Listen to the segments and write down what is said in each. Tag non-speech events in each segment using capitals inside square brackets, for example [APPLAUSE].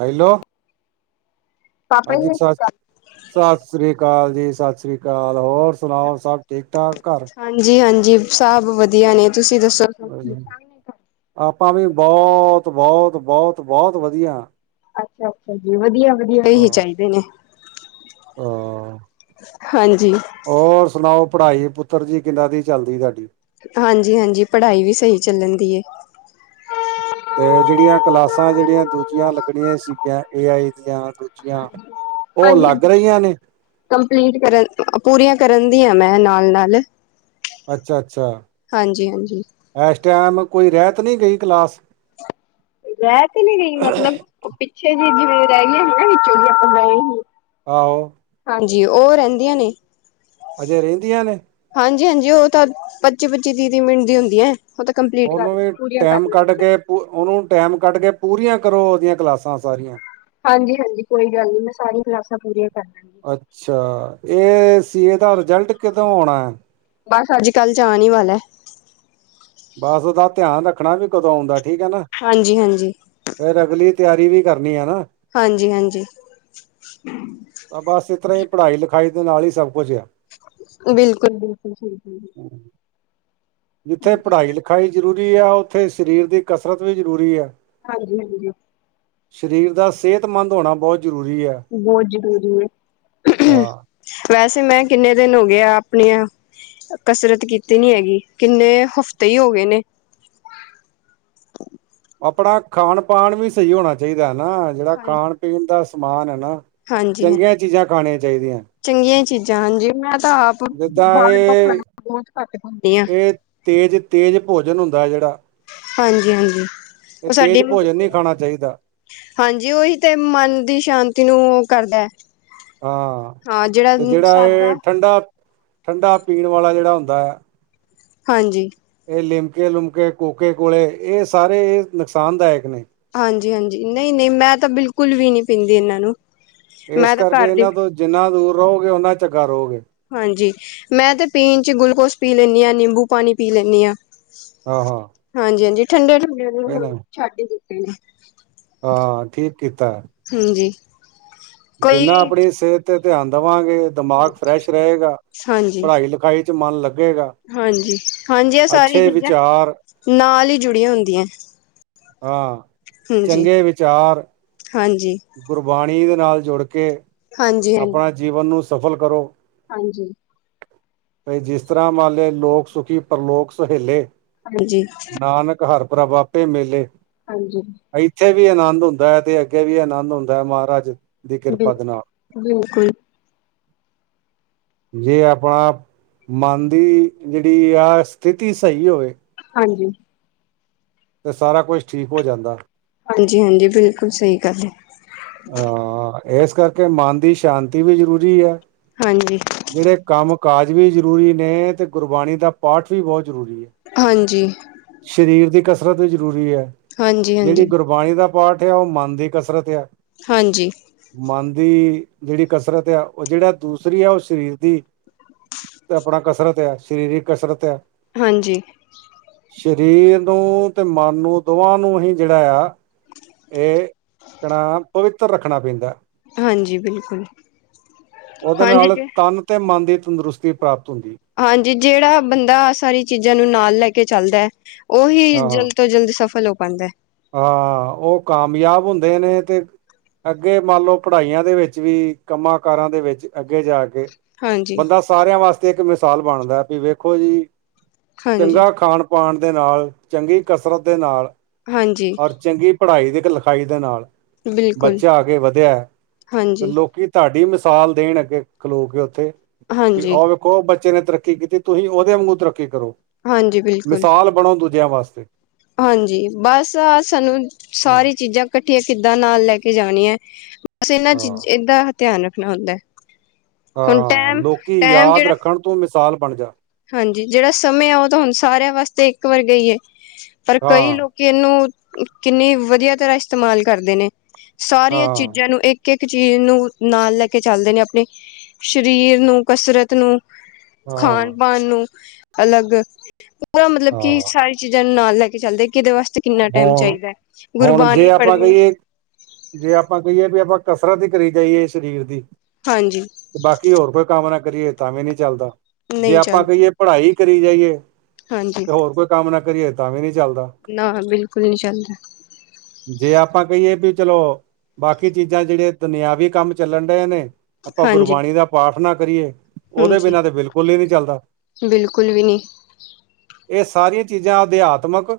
Hello ਪਾਪਾ ਜੀ ਹਾਂਜੀ ਸਤਿ ਸ਼੍ਰੀ ਸਰ ਅਕਾਲ। ਸਰ ਸਤਿ ਸ਼੍ਰੀ ਅਕਾਲ, ਜੀ ਸਤਿ ਸ਼੍ਰੀ ਅਕਾਲ ਹੋਰ ਸੁਣਾਓ ਸਭ ਠੀਕ ਠਾਕ ਘਰ। ਹਾਂਜੀ ਹਾਂਜੀ ਸਭ ਵਧੀਆ ਨੇ ਤੁਸੀਂ ਦੱਸੋ? ਸਭ ਠੀਕ ਠਾਕ ਨੇ ਘਰ? ਆਪਾਂ ਵੀ ਬਹੁਤ ਬਹੁਤ ਬਹੁਤ ਬਹੁਤ ਵਧੀਆ ਹਾਂ। ਅੱਛਾ ਅੱਛਾ ਜੀ ਵਧੀਆ ਵਧੀਆ ਹਾਂ ਇਹੀ ਚਾਹੀਦੇ ਨੇ ਹਾਂ ਹਾਂਜੀ ਹੋਰ ਸੁਣਾਓ ਪੜ੍ਹਾਈ ਪੁੱਤਰ ਜੀ ਕਿਦਾਂ ਦੀ ਚੱਲਦੀ ਤੁਹਾਡੀ। ਹਾਂਜੀ ਹਾਂਜੀ ਪੜ੍ਹਾਈ ਵੀ ਸਹੀ ਚੱਲਣ ਦੇਈ ਹੈ ਤੇ ਜਿਹੜੀਆਂ ਕਲਾਸਾਂ ਜਿਹੜੀਆਂ ਦੂਜੀਆਂ ਲੱਗਣੀਆਂ ਸੀਗੀਆਂ ਏ ਆਈ ਦੀਆਂ ਦੂਜੀਆਂ ਉਹ ਹਾਂਜੀ ਲੱਗ ਹਾਂਜੀ ਰਹੀਆਂ ਨੇ ਕੰਪਲੀਟ ਕਰਨ ਪੂਰੀਆਂ ਕਰਨ ਡੀਆ ਮੈਂ ਨਾਲ ਨਾਲ। ਅੱਛਾ-ਅੱਛਾ ਹਾਂਜੀ ਹਾਂਜੀ। ਐਸ ਟੈਮ ਕੋਈ ਰਹਿ ਤਾ ਨੀ ਗਈ ਕਲਾਸ। ਰਹਿ ਤੇ ਨਹੀ ਗਈ ਮਤਲਬ ਉਹ ਪਿੱਛੇ ਜੀ ਜਿਵੇਂ ਰਹਿ ਗਈਆਂ ਸੀ ਨਾ ਵਿੱਚੋ ਆਪਾਂ ਗਏ ਸੀ। ਆਹੋ ਹਾਂਜੀ ਉਹ ਰਹਿਦੀਆ ਨੇ ਅਜੇ ਰਹਿੰਦੀਆਂ ਨੇ ਹਾਂਜੀ-ਹਾਂਜੀ ਉਹ ਤਾਂ ਪੱਚੀ-ਪੱਚੀ, ਤੀਹ-ਤੀਹ ਮਿੰਟ ਦੀ ਹੁੰਦੀ ਐ। ਉਹ ਤਾਂ ਕੰਪਲੀਟ ਉਹਨੂੰ ਕਰ, ਵੀ ਪੂਰੀਆਂ ਕਰ ਟਾਈਮ ਕੱਢ ਲੈਂਦੀ ਮੈ ਕੇ ਉਹਨੂੰ ਟੈਮ ਕੱਢ ਕੇ ਪੂਰੀਆ ਕਰੋ, ਉਹਦੀਆ ਕਲਾਸਾਂ ਸਾਰੀਆਂ। ਹਾਂਜੀ-ਹਾਂਜੀ ਕੋਈ ਗੱਲ ਨੀ ਮੈਂ ਸਾਰੀਆਂ ਕਲਾਸਾਂ ਪੂਰੀਆਂ ਕਰ ਲੈਣੀਆਂ। ਅੱਛਾ! ਇਹ ਸੀ, ਏਦਾ ਰਿਜਲਟ ਕਿਦੋਂ ਆਉਣਾ ਏ? ਬਸ ਅੱਜ-ਕੱਲ੍ਹ ਆਣ ਹੀ ਵਾਲਾ ਹੈ। ਬਸ ਉਹਦਾ ਧਿਆਨ ਰੱਖਣਾ ਵੀ ਕਦੋਂ ਆਉਂਦਾ ਠੀਕ ਹੈ ਨਾ। ਹਾਂਜੀ-ਹਾਂਜੀ। ਫੇਰ ਅਗਲੀ ਤਿਆਰੀ ਵੀ ਕਰਨੀ ਆ ਹੈ ਨਾ। ਹਾਂਜੀ-ਹਾਂਜੀ। ਤਾਂ ਬਸ ਇਸ ਤਰਾ ਹੀ ਪੜ੍ਹਾਈ ਲਿਖਾਈ ਦੇ ਨਾਲ ਹੀ ਸਭ ਕੁਝ ਆ। ਬਿਲਕੁਲ-ਬਿਲਕੁਲ ਠੀਕ ਹੈ ਜੀ। ਜਿੱਥੇ ਪੜ੍ਹਾਈ ਲਿਖਾਈ ਜ਼ਰੂਰੀ ਆ, ਉੱਥੇ ਸਰੀਰ ਦੀ ਕਸਰਤ ਵੀ ਜ਼ਰੂਰੀ ਆ। ਹਾਂਜੀ-ਹਾਂਜੀ। ਸਰੀਰ ਦਾ ਸਿਹਤਮੰਦ ਹੋਣਾ ਬਹੁਤ ਜ਼ਰੂਰੀ ਹੈ। ਬਹੁਤ ਜ਼ਰੂਰੀ ਹੈ। ਹਾਂ ਵੈਸੇ ਮੈਂ ਕਿੰਨੇ ਦਿਨ ਹੋ ਗਿਆ ਆਪਣੀਆਂ ਕਸਰਤ ਕੀਤੀ ਨੀ ਹੈਗੀ, ਕਿੰਨੇ ਹਫ਼ਤੇ ਹੀ ਹੋ ਗਏ ਨੇ। ਆਪਣਾ ਖਾਣ-ਪਾਣ ਵੀ ਸਹੀ ਹੋਣਾ ਚਾਹੀਦਾ ਹੈ ਨਾ। ਜਿਹੜਾ ਹਾਂਜੀ, ਖਾਣ-ਪੀਣ ਦਾ ਸਮਾਨ ਹੈ ਨਾ। ਹਾਂਜੀ ਹਾਂ ਚੰਗੀਆਂ ਚੀਜਾਂ ਖਾਣੀਆਂ ਚਾਹੀਦੀਆਂ। ਚੰਗੀਆਂ ਚੀਜ਼ਾਂ ਹਾਂਜੀ ਮੈਂ ਤਾਂ ਆਪ ਜਿੱਦਾਂ ਬਾਹਰ ਦਾ ਇਹ ਖਾਣਾ ਬਹੁਤ ਘੱਟ ਖਾਂਦੀ ਆ। ਤੇਜ-ਤੇਜ ਭੋਜਨ ਹੁੰਦਾ ਹੈ ਜਿਹੜਾ ਹਾਂਜੀ-ਹਾਂਜੀ। ਇਹ ਉਹ ਸਾਡੀ ਤੇਜ ਭੋਜਨ ਨੀ ਖਾਣਾ ਚਾਹੀਦਾ। ਹਾਂਜੀ, ਉਹੀ ਤੇ ਮਨ ਦੀ ਸ਼ਾਂਤੀ ਨੂੰ ਉਹ ਕਰਦਾ ਐ। ਹਾਂ, ਤੇ ਜਿਹੜਾ ਇਹ ਸਾਦਾ ਠੰਡਾ, -ਠੰਡਾ ਪੀਣ ਵਾਲਾ ਜਿਹੜਾ ਹੁੰਦਾ ਐ। ਹਾਂਜੀ। ਇਹ ਲਿਮਕੇ-ਲੁਮਕੇ, ਕੋਕੇ-ਕੋਲੇ ਇਹ ਸਾਰੇ ਇਹ ਨੁਕਸਾਨ ਦਾਇਕ ਨੇ। ਹਾਂਜੀ-ਹਾਂਜੀ, ਨਹੀਂ-ਨਹੀਂ, ਮੈਂ ਤਾ ਬਿਲਕੁਲ ਵੀ ਨੀ ਪੀਂਦੀ ਇਹਨਾਂ ਨੂੰ। ਏਸ ਮੈਂ ਤਾਂ ਕਰਕੇ ਘਰ ਦੀ ਇਹਨਾ ਤੋਂ, ਜਿੰਨਾ ਦੂਰ ਰਹੋਗੇ, ਓਨਾ ਚੰਗਾ ਰਹੋਗੇ। ਹਾਂਜੀ, ਮੈਂ ਤੇ ਪੀਣ ਚ ਗਲੂਕੋਸ ਪੀ ਲੈਨੀਆ, ਨਿੰਬੂ ਪਾਣੀ ਪੀ ਲੈਨੀਆ। ਹਾਂ-ਹਾਂ। ਹਾਂਜੀ-ਹਾਂਜੀ ਠੰਡੇ-ਠੁੰਡੇ ਨੂੰ, ਹੁ ਛੱਡ ਹੀ ਦਿੱਤੇ ਨੇ। ਹਾਂ, ਠੀਕ ਕੀਤਾ। ਹੁਜੀ। ਜਿੰਨਾ ਆਪਣੀ ਸਿਹਤ ਤੇ ਧਿਆਨ ਦੇਵਾਗੇ, ਦਿਮਾਗ ਫਰੈਸ਼ ਰਹੇਗਾ, ਪੜ੍ਹਾਈ-ਲਿਖਾਈ ਵਿੱਚ ਮਨ ਲੱਗੇਗਾ। ਹਾਂਜੀ-ਹਾਂਜੀ, ਇਹ ਸਾਰੀਆ ਅੱਛੇ ਚੀਜ਼ਾਂ ਵਿਚਾਰ ਨਾਲ ਹੀ ਜੁੜੀਆਂ ਹੁੰਦੀਆਂ ਐ। ਹਾਂ, ਚੰਗੇ ਵਿਚਾਰ ਹਾਂਜੀ। ਗੁਰਬਾਣੀ ਦੇ ਨਾਲ ਜੁੜ ਕੇ, ਹਾਂਜੀ-ਹਾਂਜੀ, ਆਪਣਾ ਜੀਵਨ ਨੂੰ ਸਫਲ ਕਰੋ। ਹਾਂਜੀ। ਵਈ ਜਿਸ ਤਰਾ ਮਨ ਲਿਆ, ਲੋਕ ਸੁਖੀ ਪਰਲੋਕ ਸੁਹੇਲੇ। ਹਾਂਜੀ, ਹਾਂਜੀ ਨਾਨਕ ਹਰ ਪ੍ਰਭ ਆਪੇ ਮੇਲੇ। ਹਾਂਜੀ। ਇੱਥੇ ਵੀ ਆਨੰਦ ਹੁੰਦਾ ਹੈ, ਤੇ ਅੱਗੇ ਵੀ ਆਨੰਦ ਹੁੰਦਾ ਹੈ, ਮਹਾਰਾਜ ਦੀ ਬਿਲ ਕਿਰਪਾ ਦੇ ਨਾਲ। ਬਿਲਕੁਲ [INAUDIBLE] ਜੇ ਆਪਣਾ ਮਨ ਦੀ ਜਿਹੜੀ ਆ, ਸਥਿਤੀ ਸਹੀ ਹੋਵੇ। ਹਾਂਜੀ। ਤੇ ਸਾਰਾ ਕੁਛ ਠੀਕ ਹੋ ਜਾਂਦਾ। ਹਾਂਜੀ-ਹਾਂਜੀ, ਬਿਲਕੁਲ ਸਹੀ ਗੱਲ ਹੈ। ਹਾਂ, ਇਸ ਕਰਕੇ, ਮਨ ਦੀ ਸ਼ਾਂਤੀ ਵੀ ਜ਼ਰੂਰੀ ਹੈ। ਹਾਂਜੀ। ਜਿਹੜੇ ਕੰਮ ਕਾਜ ਵੀ ਜ਼ਰੂਰੀ ਨੇ, ਤੇ ਗੁਰਬਾਣੀ ਦਾ ਪਾਠ ਵੀ ਬਹੁਤ ਜ਼ਰੂਰੀ ਹੈ। ਹਾਂਜੀ। ਸਰੀਰ ਦੀ ਕਸਰਤ ਵੀ ਜ਼ਰੂਰੀ ਹੈ, ਹਾਂਜੀ ਜਿਹੜੀ ਹਾਂਜੀ ਗੁਰ ਬਾਣੀ ਦਾ ਪਾਠ ਆ, ਉਹ ਮਨ ਦੀ ਕਸਰਤ ਹੈ। ਹਾਂਜੀ। ਮਨ ਦੀ ਜਿਹੜੀ ਕਸਰਤ ਆ, ਉਹ ਜਿਹੜਾ ਦੂਸਰੀ ਆ, ਉਹ ਸਰੀਰ ਦੀ ਤੇ ਆਪਣਾ ਕਸਰਤ ਹੈ, ਸਰੀਰਕ ਕਸਰਤ ਹੈ। ਹਾਂਜੀ। ਸਰੀਰ ਨੂੰ, ਤੇ ਮਨ ਨੂੰ, ਦੋਵਾਂ ਨੂੰ ਹੀ ਜਿਹੜਾ ਆ ਇਹ ਕਹਣਾ, ਪਵਿੱਤਰ ਰੱਖਣਾ ਪੈਂਦਾ। ਹਾਂਜੀ, ਬਿਲਕੁਲ ਉਹਦੇ ਹਾਂਜੀ ਨਾਲ ਜੇ ਤਨ ਤੇ ਮਨ ਦੀ ਤੰਦਰੁਸਤੀ ਪ੍ਰਾਪਤ ਹੁੰਦੀ ਏ। ਹਾਂਜੀ, ਜਿਹੜਾ ਬੰਦਾ ਸਾਰੀ ਚੀਜ਼ਾਂ ਨੂੰ ਨਾਲ ਲੈ ਕੇ ਚੱਲਦਾ ਉਹੀ ਹਾਂ ਜਲਦ ਤੋਂ ਜਲਦ, ਸਫਲ ਹੋ ਪਾਉਦਾ ਹੈ। ਹਾਂ, ਉਹ ਕਾਮਯਾਬ ਹੁੰਦੇ ਨੇ ਤੇ ਅੱਗੇ ਮੰਨ ਲਓ, ਪੜ੍ਹਾਈਆਂ ਦੇ ਵਿੱਚ ਵੀ, ਕੰਮਾਂ ਕਾਰਾਂ ਦੇ ਵਿੱਚ ਅੱਗੇ ਜਾ ਕੇ ਹਾਂਜੀ ਬੰਦਾ ਸਾਰਿਆਂ ਵਾਸਤੇ, ਇੱਕ ਮਿਸਾਲ ਬਣਦਾ ਵੀ, ਵੇਖੋ ਜੀ ਹਾਂਜੀ ਚੰਗਾ ਖਾਣ ਪਾਉਣ ਦੇ ਨਾਲ, ਚੰਗੀ ਕਸਰਤ ਦੇ ਨਾਲ ਹਾਂਜੀ ਔਰ, ਚੰਗੀ ਪੜ੍ਹਾਈ ਦੀ ਲਿਖਾਈ ਦੇ ਨਾਲ ਬਿਲਕੁਲ ਬੱਚਾ ਆਗੇ ਵਧਿਆ ਤੇ ਹਾਂਜੀ ਲੋਕੀ ਤੁਹਾਡੀ ਮਿਸਾਲ ਦੇਣ ਅੱਗੇ ਖਲੋ ਕੇ ਉੱਥੇ ਵੀ ਹਾਂਜੀ ਉਹ ਉਹ ਬੱਚੇ ਨੇ ਤਰੱਕੀ ਕੀਤੀ ਤੁਸੀਂ ਉਹਦੇ ਵਾਂਗੂ ਤਰੱਕੀ ਕਰੋ ਹਾਂਜੀ ਬਿਲਕੁਲ ਮਿਸਾਲ ਬਣੋ ਦੂਜਿਆਂ ਵਾਸਤੇ ਹਾਂਜੀ ਬਸ ਆ ਸਾਨੂੰ ਹਾਂ ਸਾਰੀ ਚੀਜ਼ਾਂ ਇਕੱਠੀਆਂ ਕਿੱਦਾਂ ਨਾਲ ਲੈ ਕੇ ਜਾਣੀ ਹੈ। ਬਸ ਇਹਨਾਂ ਹਾਂ ਚੀਜ਼ ਇਦਾ ਧਿਆਨ ਰੱਖਣਾ ਹੁੰਦਾ ਹੁਣ ਹਾਂ ਟੈਮ ਲੋਕੀ ਟੈਮ ਯਾਦ ਜਿਹੜਾ ਰੱਖਣ ਤੋਂ ਮਿਸਾਲ ਬਣ ਜਾਨ ਹਾਂਜੀ ਜਿਹੜਾ ਸਮੇਂ ਆ ਉਹ ਤਾਂ ਹੁਣ ਸਾਰਿਆਂ ਵਾਸਤੇ ਇੱਕ ਵਰਗਾ ਈ ਏ ਪਰ ਕਈ ਹਾਂ ਲੋਕ ਕਿ ਇਹਨੂੰ ਕਿੰਨੀ ਵਧੀਆ ਤਰ੍ਹਾਂ ਇਸਤੇਮਾਲ ਕਰਦੇ ਨੇ ਸਾਰੀਆਂ ਹਾਂ ਚੀਜ਼ਾਂ ਨੂੰ ਇੱਕ ਇੱਕ ਚੀਜ਼ ਨੂੰ ਨਾਲ ਲੈ ਕੇ ਚੱਲਦੇ ਨੇ ਆਪਣੇ ਸਰੀਰ ਨੂੰ ਕਸਰਤ ਨੂੰ ਹਾਂ ਖਾਣ ਪਾਨ ਨੂੰ ਅਲੱਗ ਪੂਰਾ ਮਤਲਬ ਕਿ ਹਾਂ ਸਾਰੇ ਚੀਜ਼ਾਂ ਨੂੰ ਨਾਲ ਲੈ ਕੇ ਚੱਲਦੇ ਕਿਦੇ ਵਾਸਤੇ ਕਿੰਨਾ ਟਾਈਮ ਹੁਣ ਚਾਹੀਦਾ ਹੈ ਹੁਣ ਜੇ ਗੁਰਬਾਣੀ ਆਪਾਂ ਪੜ੍ਹਨੀ ਕਹੀਏ ਜੇ ਆਪਾਂ ਕਹੀਏ ਵੀ ਆਪਾਂ ਕਸਰਤ ਹੀ ਕਰੀ ਜਾਈਏ ਸਰੀਰ ਦੀ ਹਾਂਜੀ ਬਾਕੀ ਹੋਰ ਕੋਈ ਕੰਮ ਨਾ ਕਰੀਏ ਤਾਂ ਵੀ ਨਹੀਂ ਚੱਲਦਾ ਜੇ ਨਹੀਂ ਆਪਾਂ ਚੱਲਦਾ ਕਹੀਏ ਪੜ੍ਹਾਈ ਕਰੀ ਜਾਈਏ ਹਾਂਜੀ। ਤੇ ਹੋਰ ਕੋਈ ਕੰਮ ਨਾ ਕਰੀਏ ਤਾਂ ਵੀ ਨਹੀਂ ਚੱਲਦਾ ਨਾ ਬਿਲਕੁਲ ਨਹੀਂ ਚੱਲ ਰਿ ਜੇ ਆਪਾਂ ਕਹੀਏ ਵੀ ਚਲੋ ਬਾਕੀ ਚੀਜ਼ਾਂ ਜਿਹੜੀਆਂ ਦੁਨਿਆਵੀ ਕੰਮ ਚੱਲਣ ਡਏ ਨੇ ਆਪਾਂ ਹਾਂਜੀ। ਗੁਰਬਾਣੀ ਦਾ ਪਾਠ ਨਾ ਕਰੀਏ ਉਹਦੇ ਹਾਂਜੀ ਬਿਨਾ ਤੇ ਬਿਲਕੁਲ ਹੀ ਨਹੀਂ ਚੱਲਦਾ ਬਿਲਕੁਲ ਵੀ ਨੀ ਇਹ ਸਾਰੀਆਂ ਚੀਜ਼ਾਂ ਅਧਿਆਤਮਿਕ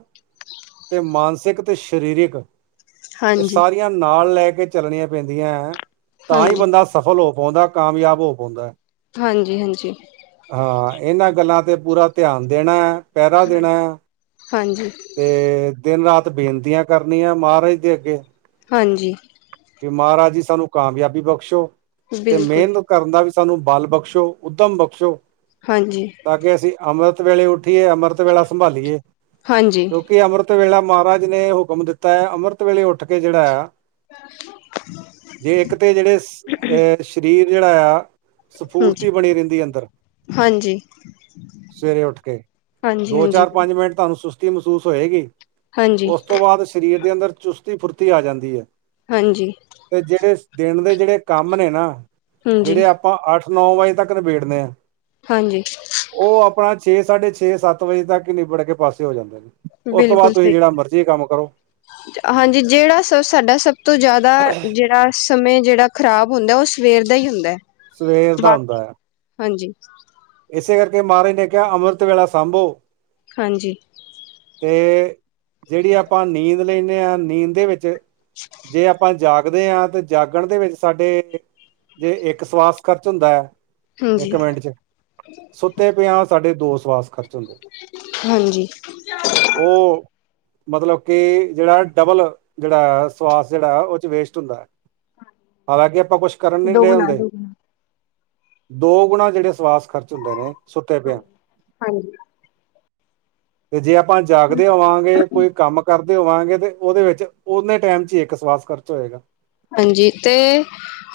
ਤੇ ਮਾਨਸਿਕ ਤੇ ਸਰੀਰਕ ਇਹ ਸਾਰੀ ਨਾਲ ਲੈ ਕੇ ਚੱਲਣੀਆਂ ਪੈਂਦੀਆਂ ਹੈ ਤਾਂ ਹੀ ਹਾਂਜੀ-ਹਾਂਜੀ। ਬੰਦਾ ਸਫਲ ਹੋ ਪਾਉਂਦਾ ਕਾਮਯਾਬ ਹੋ ਪਾਉਂਦਾ। ਹਾਂਜੀ ਹਾਂਜੀ ਹਾਂ ਇਹਨਾਂ ਗੱਲਾਂ ਤੇ ਪੂਰਾ ਧਿਆਨ ਦੇਣਾ ਹੈ ਪਹਿਰਾ ਦੇਣਾ ਹੈ ਤੇ। ਦਿਨ ਰਾਤ ਬੇਨਤੀਆਂ ਕਰਨੀਆਂ ਮਹਾਰਾਜ ਦੇ ਅੱਗੇ। ਹਾਂਜੀ। ਕਿ ਮਹਾਰਾਜ ਜੀ ਸਾਨੂੰ ਕਾਮਯਾਬੀ ਬਖਸ਼ੋ ਤੇ ਬਿਲਕੁਲ ਮਿਹਨਤ। ਕਰਨ ਦਾ ਵੀ ਸਾਨੂੰ ਬਲ਼ ਬਖਸ਼ੋ ਉੱਧਮ ਬਖਸ਼ੋ। ਹਾਂਜੀ। ਤਾਂ ਕਿ ਅਸੀਂ ਅੰਮ੍ਰਿਤ ਵੇਲੇ ਉੱਠੀਏ ਅੰਮ੍ਰਿਤ ਵੇਲਾ ਸੰਭਾਲੀਏ ਹਾਂਜੀ ਕਿਉਂਕਿ ਅੰਮ੍ਰਿਤ। ਅੰਮ੍ਰਿਤ ਵੇਲਾ ਮਹਾਰਾਜ ਜੀ ਨੇ ਹੁਕਮ ਦਿੱਤਾ ਹੈ ਅੰਮ੍ਰਿਤ ਵੇਲੇ ਉੱਠ ਕੇ ਜਿਹੜਾ ਹੈ। ਸ। ਜੇ ਇੱਕ ਤਾਂ ਜਿਹੜੇ ਅਹ ਸਰੀਰ ਜਿਹੜਾ ਆ। ਹਾਂਜੀ ਸਫੂਰਤੀ ਬਣੀ ਰਹਿੰਦੀ ਅੰਦਰ। ਹਾਂਜੀ। ਸਵੇਰੇ ਉੱਠ ਕੇ ਹਾਂਜੀ ਦੋ ਹਾਂਜੀ ਚਾਰ ਪੰਜ ਮਿੰਟ ਤੁਹਾਨੂੰ ਸੁਸਤੀ ਮਹਿਸੂਸ ਹੋਏਗੀ। ਹਾਂਜੀ ਉਸ ਤੋਂ ਬਾਅਦ ਸਰੀਰ ਦੇ ਅੰਦਰ ਚੁਸਤੀ ਫੁਰਤੀ ਆ ਜਾਂਦੀ ਹੈ। ਹਾਂਜੀ। ਤੇ ਜਿਹੜੇ ਦਿਨ ਦੇ ਜਿਹੜੇ ਕੰਮ ਨੇ ਨਾ ਜਿਹੜੇ। ਹਾਂਜੀ ਆਪਾਂ ਅੱਠ ਨੌ ਵਜੇ ਤੱਕ ਨਿਬੇੜਦੇ ਹਾਂ। ਹਾਂਜੀ। ਉਹ ਆਪਣਾ ਛੇ ਸਾਢੇ ਛੇ ਸੱਤ ਵਜੇ ਤੱਕ ਨਿਬੜ ਕੇ ਪਾਸੇ ਹੋ ਜਾਂਦੇ। ਉਸ ਤੋਂ ਬਾਅਦ ਬਿਲਕੁਲ ਤੁਸੀਂ ਸਹੀ ਜਿਹੜਾ ਗੱਲ ਮਰਜ਼ੀ ਕੰਮ ਕਰ। ਹਾਂਜੀ ਜਿਹੜਾ ਸ ਸਾਡਾ ਸਭ ਤੋਂ ਜ਼ਿਆਦਾ ਜਿਹੜਾ। ਸਮੇਂ ਜਿਹੜਾ ਖ਼ਰਾਬ ਹੁੰਦਾ ਉਹ ਸਵੇਰ ਦਾ ਹੀ ਹੁੰਦਾ ਹੈ। ਸਵੇਰ ਦਾ ਹੁੰਦਾ ਆ। ਹਾਂਜੀ। ਇਸੇ ਕਰਕੇ ਮਹਾਰਾਜ ਨੇ ਕਿਹਾ ਅੰਮ੍ਰਿਤ ਵੇਲਾ ਸਾਂਭੋ। ਹਾਂਜੀ। ਤੇ ਜਿਹੜੀ ਆਪਾਂ ਨੀਂਦ ਲੈਂਦੇ ਹਾਂ ਨੀਂਦ ਦੇ ਵਿੱਚ। ਜੇ ਆਪਾਂ ਜਾਗਦੇ ਹਾਂ ਤੇ। ਜਾਗਣ ਦੇ ਵਿੱਚ ਸਾਡੇ ਜੇ ਇੱਕ ਸਵਾਸ ਖਰਚ ਹੁੰਦਾ ਹੈ ਇੱਕ ਹਾਂਜੀ ਮਿੰਟ ਚ। ਸੁੱਤੇ ਪਿਆ ਸਾਡੇ ਦੋ ਸਵਾਸ ਖਰਚ। ਹੁੰਦੇ ਹਾਂਜੀ। ਉਹ। ਮਤਲਬ ਕਿ ਜਿਹੜਾ ਡਬਲ ਜਿਹੜਾ ਸਵਾਸ ਜਿਹੜਾ ਉਹ 'ਚ ਵੇਸਟ ਹੁੰਦਾ ਹੈ। ਹਾਲਾਂ ਕਿ ਆਪਾਂ ਕੁਛ। ਕਰਨ ਨੀ ਡਏ ਦੋਗੁਣਾ ਹੁੰਦੇ, ਦੋਗੁਣਾ ਦੋ ਗੁਣਾ ਜਿਹੜੇ ਸਵਾਸ ਖਰਚ ਹੁੰਦੇ ਨੇ। ਸੁੱਤਾ ਪਿਆ, ਹਾਂਜੀ ਤੇ ਜੇ ਆਪ। ਆਪਾਂ ਜਾਗਦੇ ਹੋਵਾਂਗੇ ਕੋਈ ਕੰਮ ਕਰਦੇ। ਹੋਵਾਂਗੇ ਤੇ ਉਹਦੇ ਵਿੱਚ ਨੇ ਟਾਈਮ ਚ ਹੀ ਇੱਕ ਸਵਾਸ ਖਰਚ ਹੋਏਗਾ। ਹਾਂਜੀ ਤੇ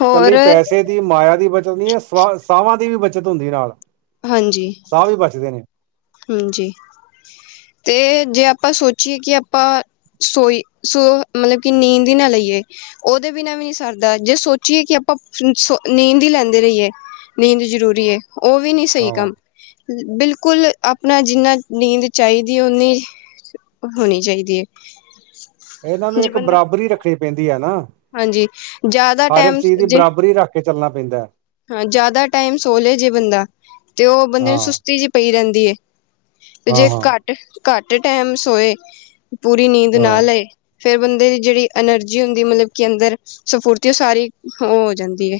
ਹੋਰ। ਕੱਲੀ ਪੈਸੇ ਦੀ ਮਾਇਆ ਦੀ ਬੱਚਤ ਨਹੀਂ ਹੈ ਸ ਸਵਾਂ ਦੀ ਵੀ ਬੱਚਤ ਹੁੰਦੀ ਨਾਲ। ਹਾਂਜੀ। ਸਾਹ ਵੀ ਬਚਦੇ ਨੇ। ਹਾਂਜੀ, ਤੇ ਜੇ ਆਪਾਂ ਸੋਚੀਏ ਕਿ ਆਪਾਂ। ਸੋਈ ਸੋ ਮਤਲਬ ਕਿ ਨੀਂਦ ਹੀ ਨਾ ਲਈਏ। ਉਹਦੇ ਬਿਨਾ ਵੀ ਨਹੀਂ ਸਰਦਾ ਜੇ ਸੋਚੀਏ ਕਿ ਆਪਾਂ ਨੀਂਦ ਹੀ ਲੈਂਦੇ ਰਹੀਏ। ਨੀਂਦ ਜ਼ਰੂਰੀ ਹੈ, ਉਹ ਵੀ ਨਹੀਂ ਸਹੀ ਹਾਂ ਕੰਮ ਬਿਲਕੁਲ। ਆਪਣਾ ਜਿਨਾ ਨੀਂਦ ਚਾਹੀਦੀ, ਉਨੀ ਹੋਣੀ ਚਾਹੀਦੀ ਹੈ। ਇਹਨਾਂ ਨੂੰ ਜੇ ਇੱਕ ਬੰਦਾ ਬਰਾਬਰੀ ਰੱਖਣੀ ਪੈਂਦੀ ਹੈ ਨਾ। ਹਾਂਜੀ ਜ਼ਿਆਦਾ ਹਰ ਇੱਕ ਟੈਮ ਚੀਜ਼ ਦੀ ਜੇ। ਬਰਾਬਰੀ ਰੱਖ ਕੇ ਚੱਲਣਾ ਪੈਂਦਾ। ਹਾਂ ਜ਼ਿਆਦਾ ਟਾਈਮ ਸੋ ਲੈ ਜੇ ਬੰਦਾ ਤੇ ਉਹ ਬੰਦੇ ਨੂੰ ਹਾਂ ਸੁਸਤੀ ਜਿਹੀ ਪਈ ਰਹਿੰਦੀ ਹੈ ਤੇ ਹਾਂ ਜੇ ਹਾਂ ਘੱਟ। ਘੱਟ ਟੈਮ ਸੋਏ ਪੂਰੀ ਨੀਂਦ ਨਾ ਹਾਂ ਲਏ। ਫਿਰ ਬੰਦੇ ਦੀ ਜਿਹੜੀ ਐਨਰਜੀ ਹੁੰਦੀ ਮਤਲਬ ਕਿ ਅੰਦਰ ਸਫੁਰਤੀ ਉਹ ਸਾਰੀ ਉਹ ਹੋ ਜਾਂਦੀ ਹੈ।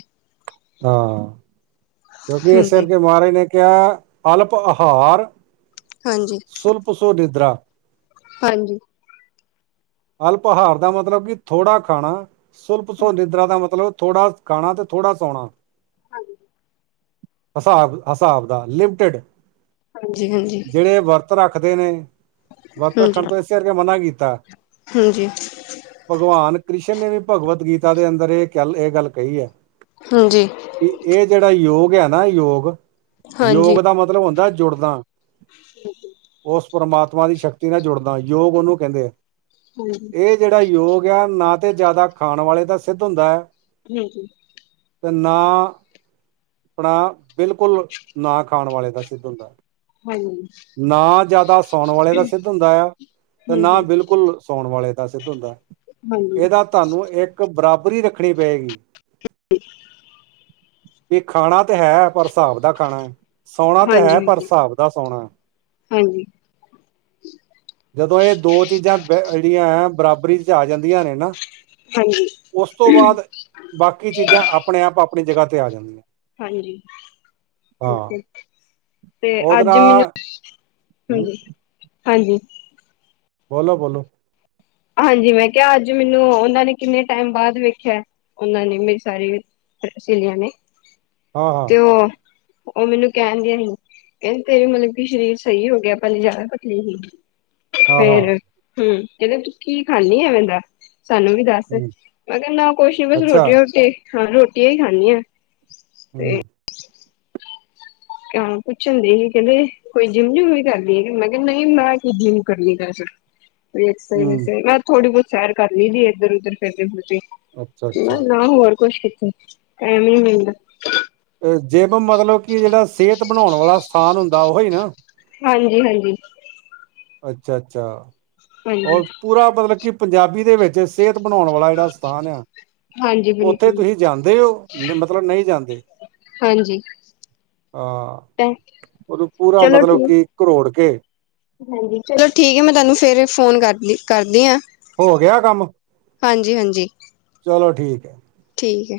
ਹਾਂ ਕਿਉਂਕਿ। ਇਸੇ ਹਾਂਜੀ ਕਰਕੇ ਮਹਾਰਾਜ ਨੇ। ਕਿਹਾ ਅਲਪ ਆਹਾਰ ਹਾਂਜੀ ਸੁਲਪ ਸੁ ਨਿਦਰਾ। ਹਾਂਜੀ। ਅਲਪ ਆਹਾਰ ਦਾ ਮਤਲਬ ਕਿ ਥੋੜ੍ਹਾ ਖਾਣਾ, ਸੁਲਪ ਸੁ ਨਿਦਰਾ ਦਾ ਮਤਲਬ ਥੋੜ੍ਹਾ। ਖਾਣਾ ਤੇ ਥੋੜ੍ਹਾ ਸੋਹਣਾ। ਹਾਂਜੀ। ਹਿਸਾਬ ਹਿਸਾਬ ਦਾ ਲਿਮਟਿਡ ਹਾਂਜੀ ਹਾਂਜੀ ਹਾਂਜੀ ਜਿਹੜੇ ਵਰਤ। ਵਰਤ ਰੱਖਦੇ ਨੇ ਵਰਤ ਰੱਖਣ ਹਾਂਜੀ ਤੋਂ ਇਸੇ ਕਰਕੇ ਮਨਾ ਕੀਤਾ। ਹਾਂਜੀ ਭਗਵਾਨ ਕ੍ਰਿਸ਼ਨ ਨੇ ਵੀ ਭਗਵਤ ਗੀਤਾ ਦੇ ਅੰਦਰ ਇਹ ਕ ਇਹ ਗੱਲ ਕਹੀ ਹੈ। ਹਾਂਜੀ ਵੀ ਇਹ ਜਿਹੜਾ ਯੋਗ ਐ ਨਾ ਯੋਗ, ਹਾਂਜੀ ਹਾਂਜੀ ਯੋਗ ਦਾ ਮਤਲਬ ਹੁੰਦਾ ਜੁੜਨਾ। ਉਸ ਪ੍ਰਮਾਤਮਾ ਦੀ ਸ਼ਕਤੀ ਨਾਲ ਜੁੜਨਾ ਯੋਗ ਉਹਨੂੰ ਕਹਿੰਦੇ ਐ। ਹੂੰ, ਜਿਹੜਾ ਯੋਗ ਐ ਨਾ ਤੇ ਜਿਆਦਾ ਖਾਣ ਵਾਲੇ ਦਾ ਸਿੱਧ ਹੁੰਦਾ ਐ। ਹੂੰ-ਹੂੰ, ਤੇ ਨਾ ਆਪਣਾ ਬਿਲਕੁਲ, ਨਾ ਖਾਣ ਵਾਲੇ ਦਾ ਸਿੱਧ ਹੁੰਦਾ। ਹੂੰ, ਨਾ ਜ਼ਿਆਦਾ ਸੌਣ ਵਾਲੇ ਦਾ ਸਿੱਧ ਹੁੰਦਾ ਆ ਤੇ ਨਾ ਬਿਲਕੁਲ ਸੌਣ ਵਾਲੇ ਦਾ ਸਿੱਧ ਹੁੰਦਾ, ਹਾਂਜੀ ਹਾਂਜੀ ਇਹਦਾ ਤੁਹਾਨੂੰ ਇੱਕ ਬਰਾਬਰੀ ਰੱਖਣੀ ਪਏਗੀ। [INAUDIBLE] ਵੀ ਖਾਣਾ ਤਾਂ ਹੈ ਪਰ ਹਿਸਾਬ ਦਾ ਖਾਣਾ ਸੋਣਾ ਤਾਂ ਐ ਪਰ ਹਿਸਾਬ ਦਾ ਸੋਣਾ। ਹਾਂਜੀ। ਜਦੋਂ ਇਹ ਦੋ ਚੀਜ਼ਾਂ ਜਿਹੜੀਆਂ ਬਰਾਬਰੀ ਚ ਆ ਜਾਂਦੀਆਂ ਨੇ ਨਾ। ਹਾਂਜੀ ਉਸ ਤੋਂ ਬਾਅਦ, ਬਾਕੀ ਚੀਜ਼ਾਂ ਆਪਣੇ ਆਪ ਆਪਣੀ ਜਗ੍ਹਾ ਤੇ ਆ ਜਾਂਦੀਆਂ। ਹਾਂਜੀ, ਠੀਕ ਹਾਂ ਐ ਤੇ ਉਹਦੇ ਅੱਜ ਨਾਲ ਹੂੰ, ਹਮ ਹਾਂਜੀ। ਬੋਲੋ-ਬੋਲੋ, ਹਾਂਜੀ ਮੈਂ ਕਿਹਾ ਅੱਜ ਮੈਨੂੰ ਉਹਨਾਂ ਨੇ ਕਿੰਨੇ ਟੈਮ ਬਾਅਦ ਵੇਖਿਆ ਉਹਨਾਂ ਨੇ ਮੇਰੀ ਸਾਰੀ ਸ਼ਲੀਆਂ ਨੇ, ਹਾਂ ਹਾਂ ਤੇ ਉਹ ਉਹ ਮੈਨੂੰ ਕਹਿਣ ਦਿਆਂ ਸੀ, ਕਹਿੰਦੇ ਤੇਰੇ ਮਤਲਬ ਕਿ ਸਰੀਰ ਸਹੀ ਹੋ ਗਿਆ ਪਹਿਲੇ ਜ਼ਿਆਦਾ ਪਤਲੀ ਸੀ। ਹਾਂ ਹਾਂ ਫੇਰ ਹੂੰ ਕਹਿੰਦੇ ਕੀ ਖਾਨੀ ਐ ਐਵੇ ਦਾ ਸਾਨੂੰ ਵੀ। ਦੱਸ ਹਮ ਮੈਂ ਕਿਹਾ ਨਾ ਕੁਛ ਨੀ ਬਸ ਅੱਛਾ ਰੋਟੀਆਂ ਰੋਟੀ ਹਾਂ ਰੋਟੀਆਂ ਹੀ ਖਾਨੀ ਆ। ਹੂੰ, ਕੁਛ ਹੁੰਦੀ ਸੀ ਕਹਿੰਦੇ। ਕੋਈ ਜਿੰਮ ਜੁੰਮ ਵੀ ਕਰਲੀ ਐ ਮੈਂ ਕਿਹਾ ਨਈ ਮੈਂ ਕੇ ਜਿੰਮ ਕਰਨੀ ਕਰ ਐ [UNINTELLIGIBLE] ਹਮ ਬਸ ਥੋੜੀ ਬਹੁਤ ਸੈਰ ਕਰ ਲਈ ਦੀ ਐ ਇੱਧਰ ਉਧਰ ਫਿਰਦੇ ਫੁਰਦੇ। ਅੱਛਾ ਅੱਛਾ ਨਾ ਹੋਰ ਕੁਛ, ਟੈਮ ਈ ਨੀ ਮਿਲਦਾ। ਜਿਮ ਮਤਲਬ ਕਿ ਜਿਹੜਾ ਸਿਹਤ ਬਣਾਉਣ ਵਾਲਾ ਸਥਾਨ ਹੁੰਦਾ ਉਹੀ ਨਾ। ਹਾਂਜੀ-ਹਾਂਜੀ, ਅੱਛਾ-ਅੱਛਾ ਹਾਂਜੀ ਔ ਪੂਰਾ ਮਤਲਬ ਕਿ ਪੰਜਾਬੀ ਦੇ ਵਿੱਚ ਸਿਹਤ ਬਣਾਉਣ ਵਾਲਾ ਜਿਹੜਾ ਸਥਾਨ ਆ। ਹਾਂਜੀ ਉੱਥੇ ਬਿਲਕੁਲ ਤੁਸੀਂ ਜਾਂਦੇ ਔ ਮਤਲਬ ਨਈ ਜਾਂਦੇ। ਹਾਂਜੀ। ਹਾਂ, ਤਾਂ ਉਹਨੂੰ ਪੂਰਾ ਚਲੋ ਮਤਲਬ ਠੀਕ ਕਿ ਘਰੋੜ ਕੇ ਹਾਂਜੀ ਚਲੋ ਠੀਕ ਐ ਮੈਂ ਤੁਹਾਨੂੰ ਫੇਰ ਫੋਨ ਕਰਦੀ ਕਰਦੀ ਆ। ਹੋ ਗਿਆ ਕੰਮ ਹਾਂਜੀ-ਹਾਂਜੀ। ਚਲੋ ਠੀਕ ਐ। ਠੀਕ ਐ।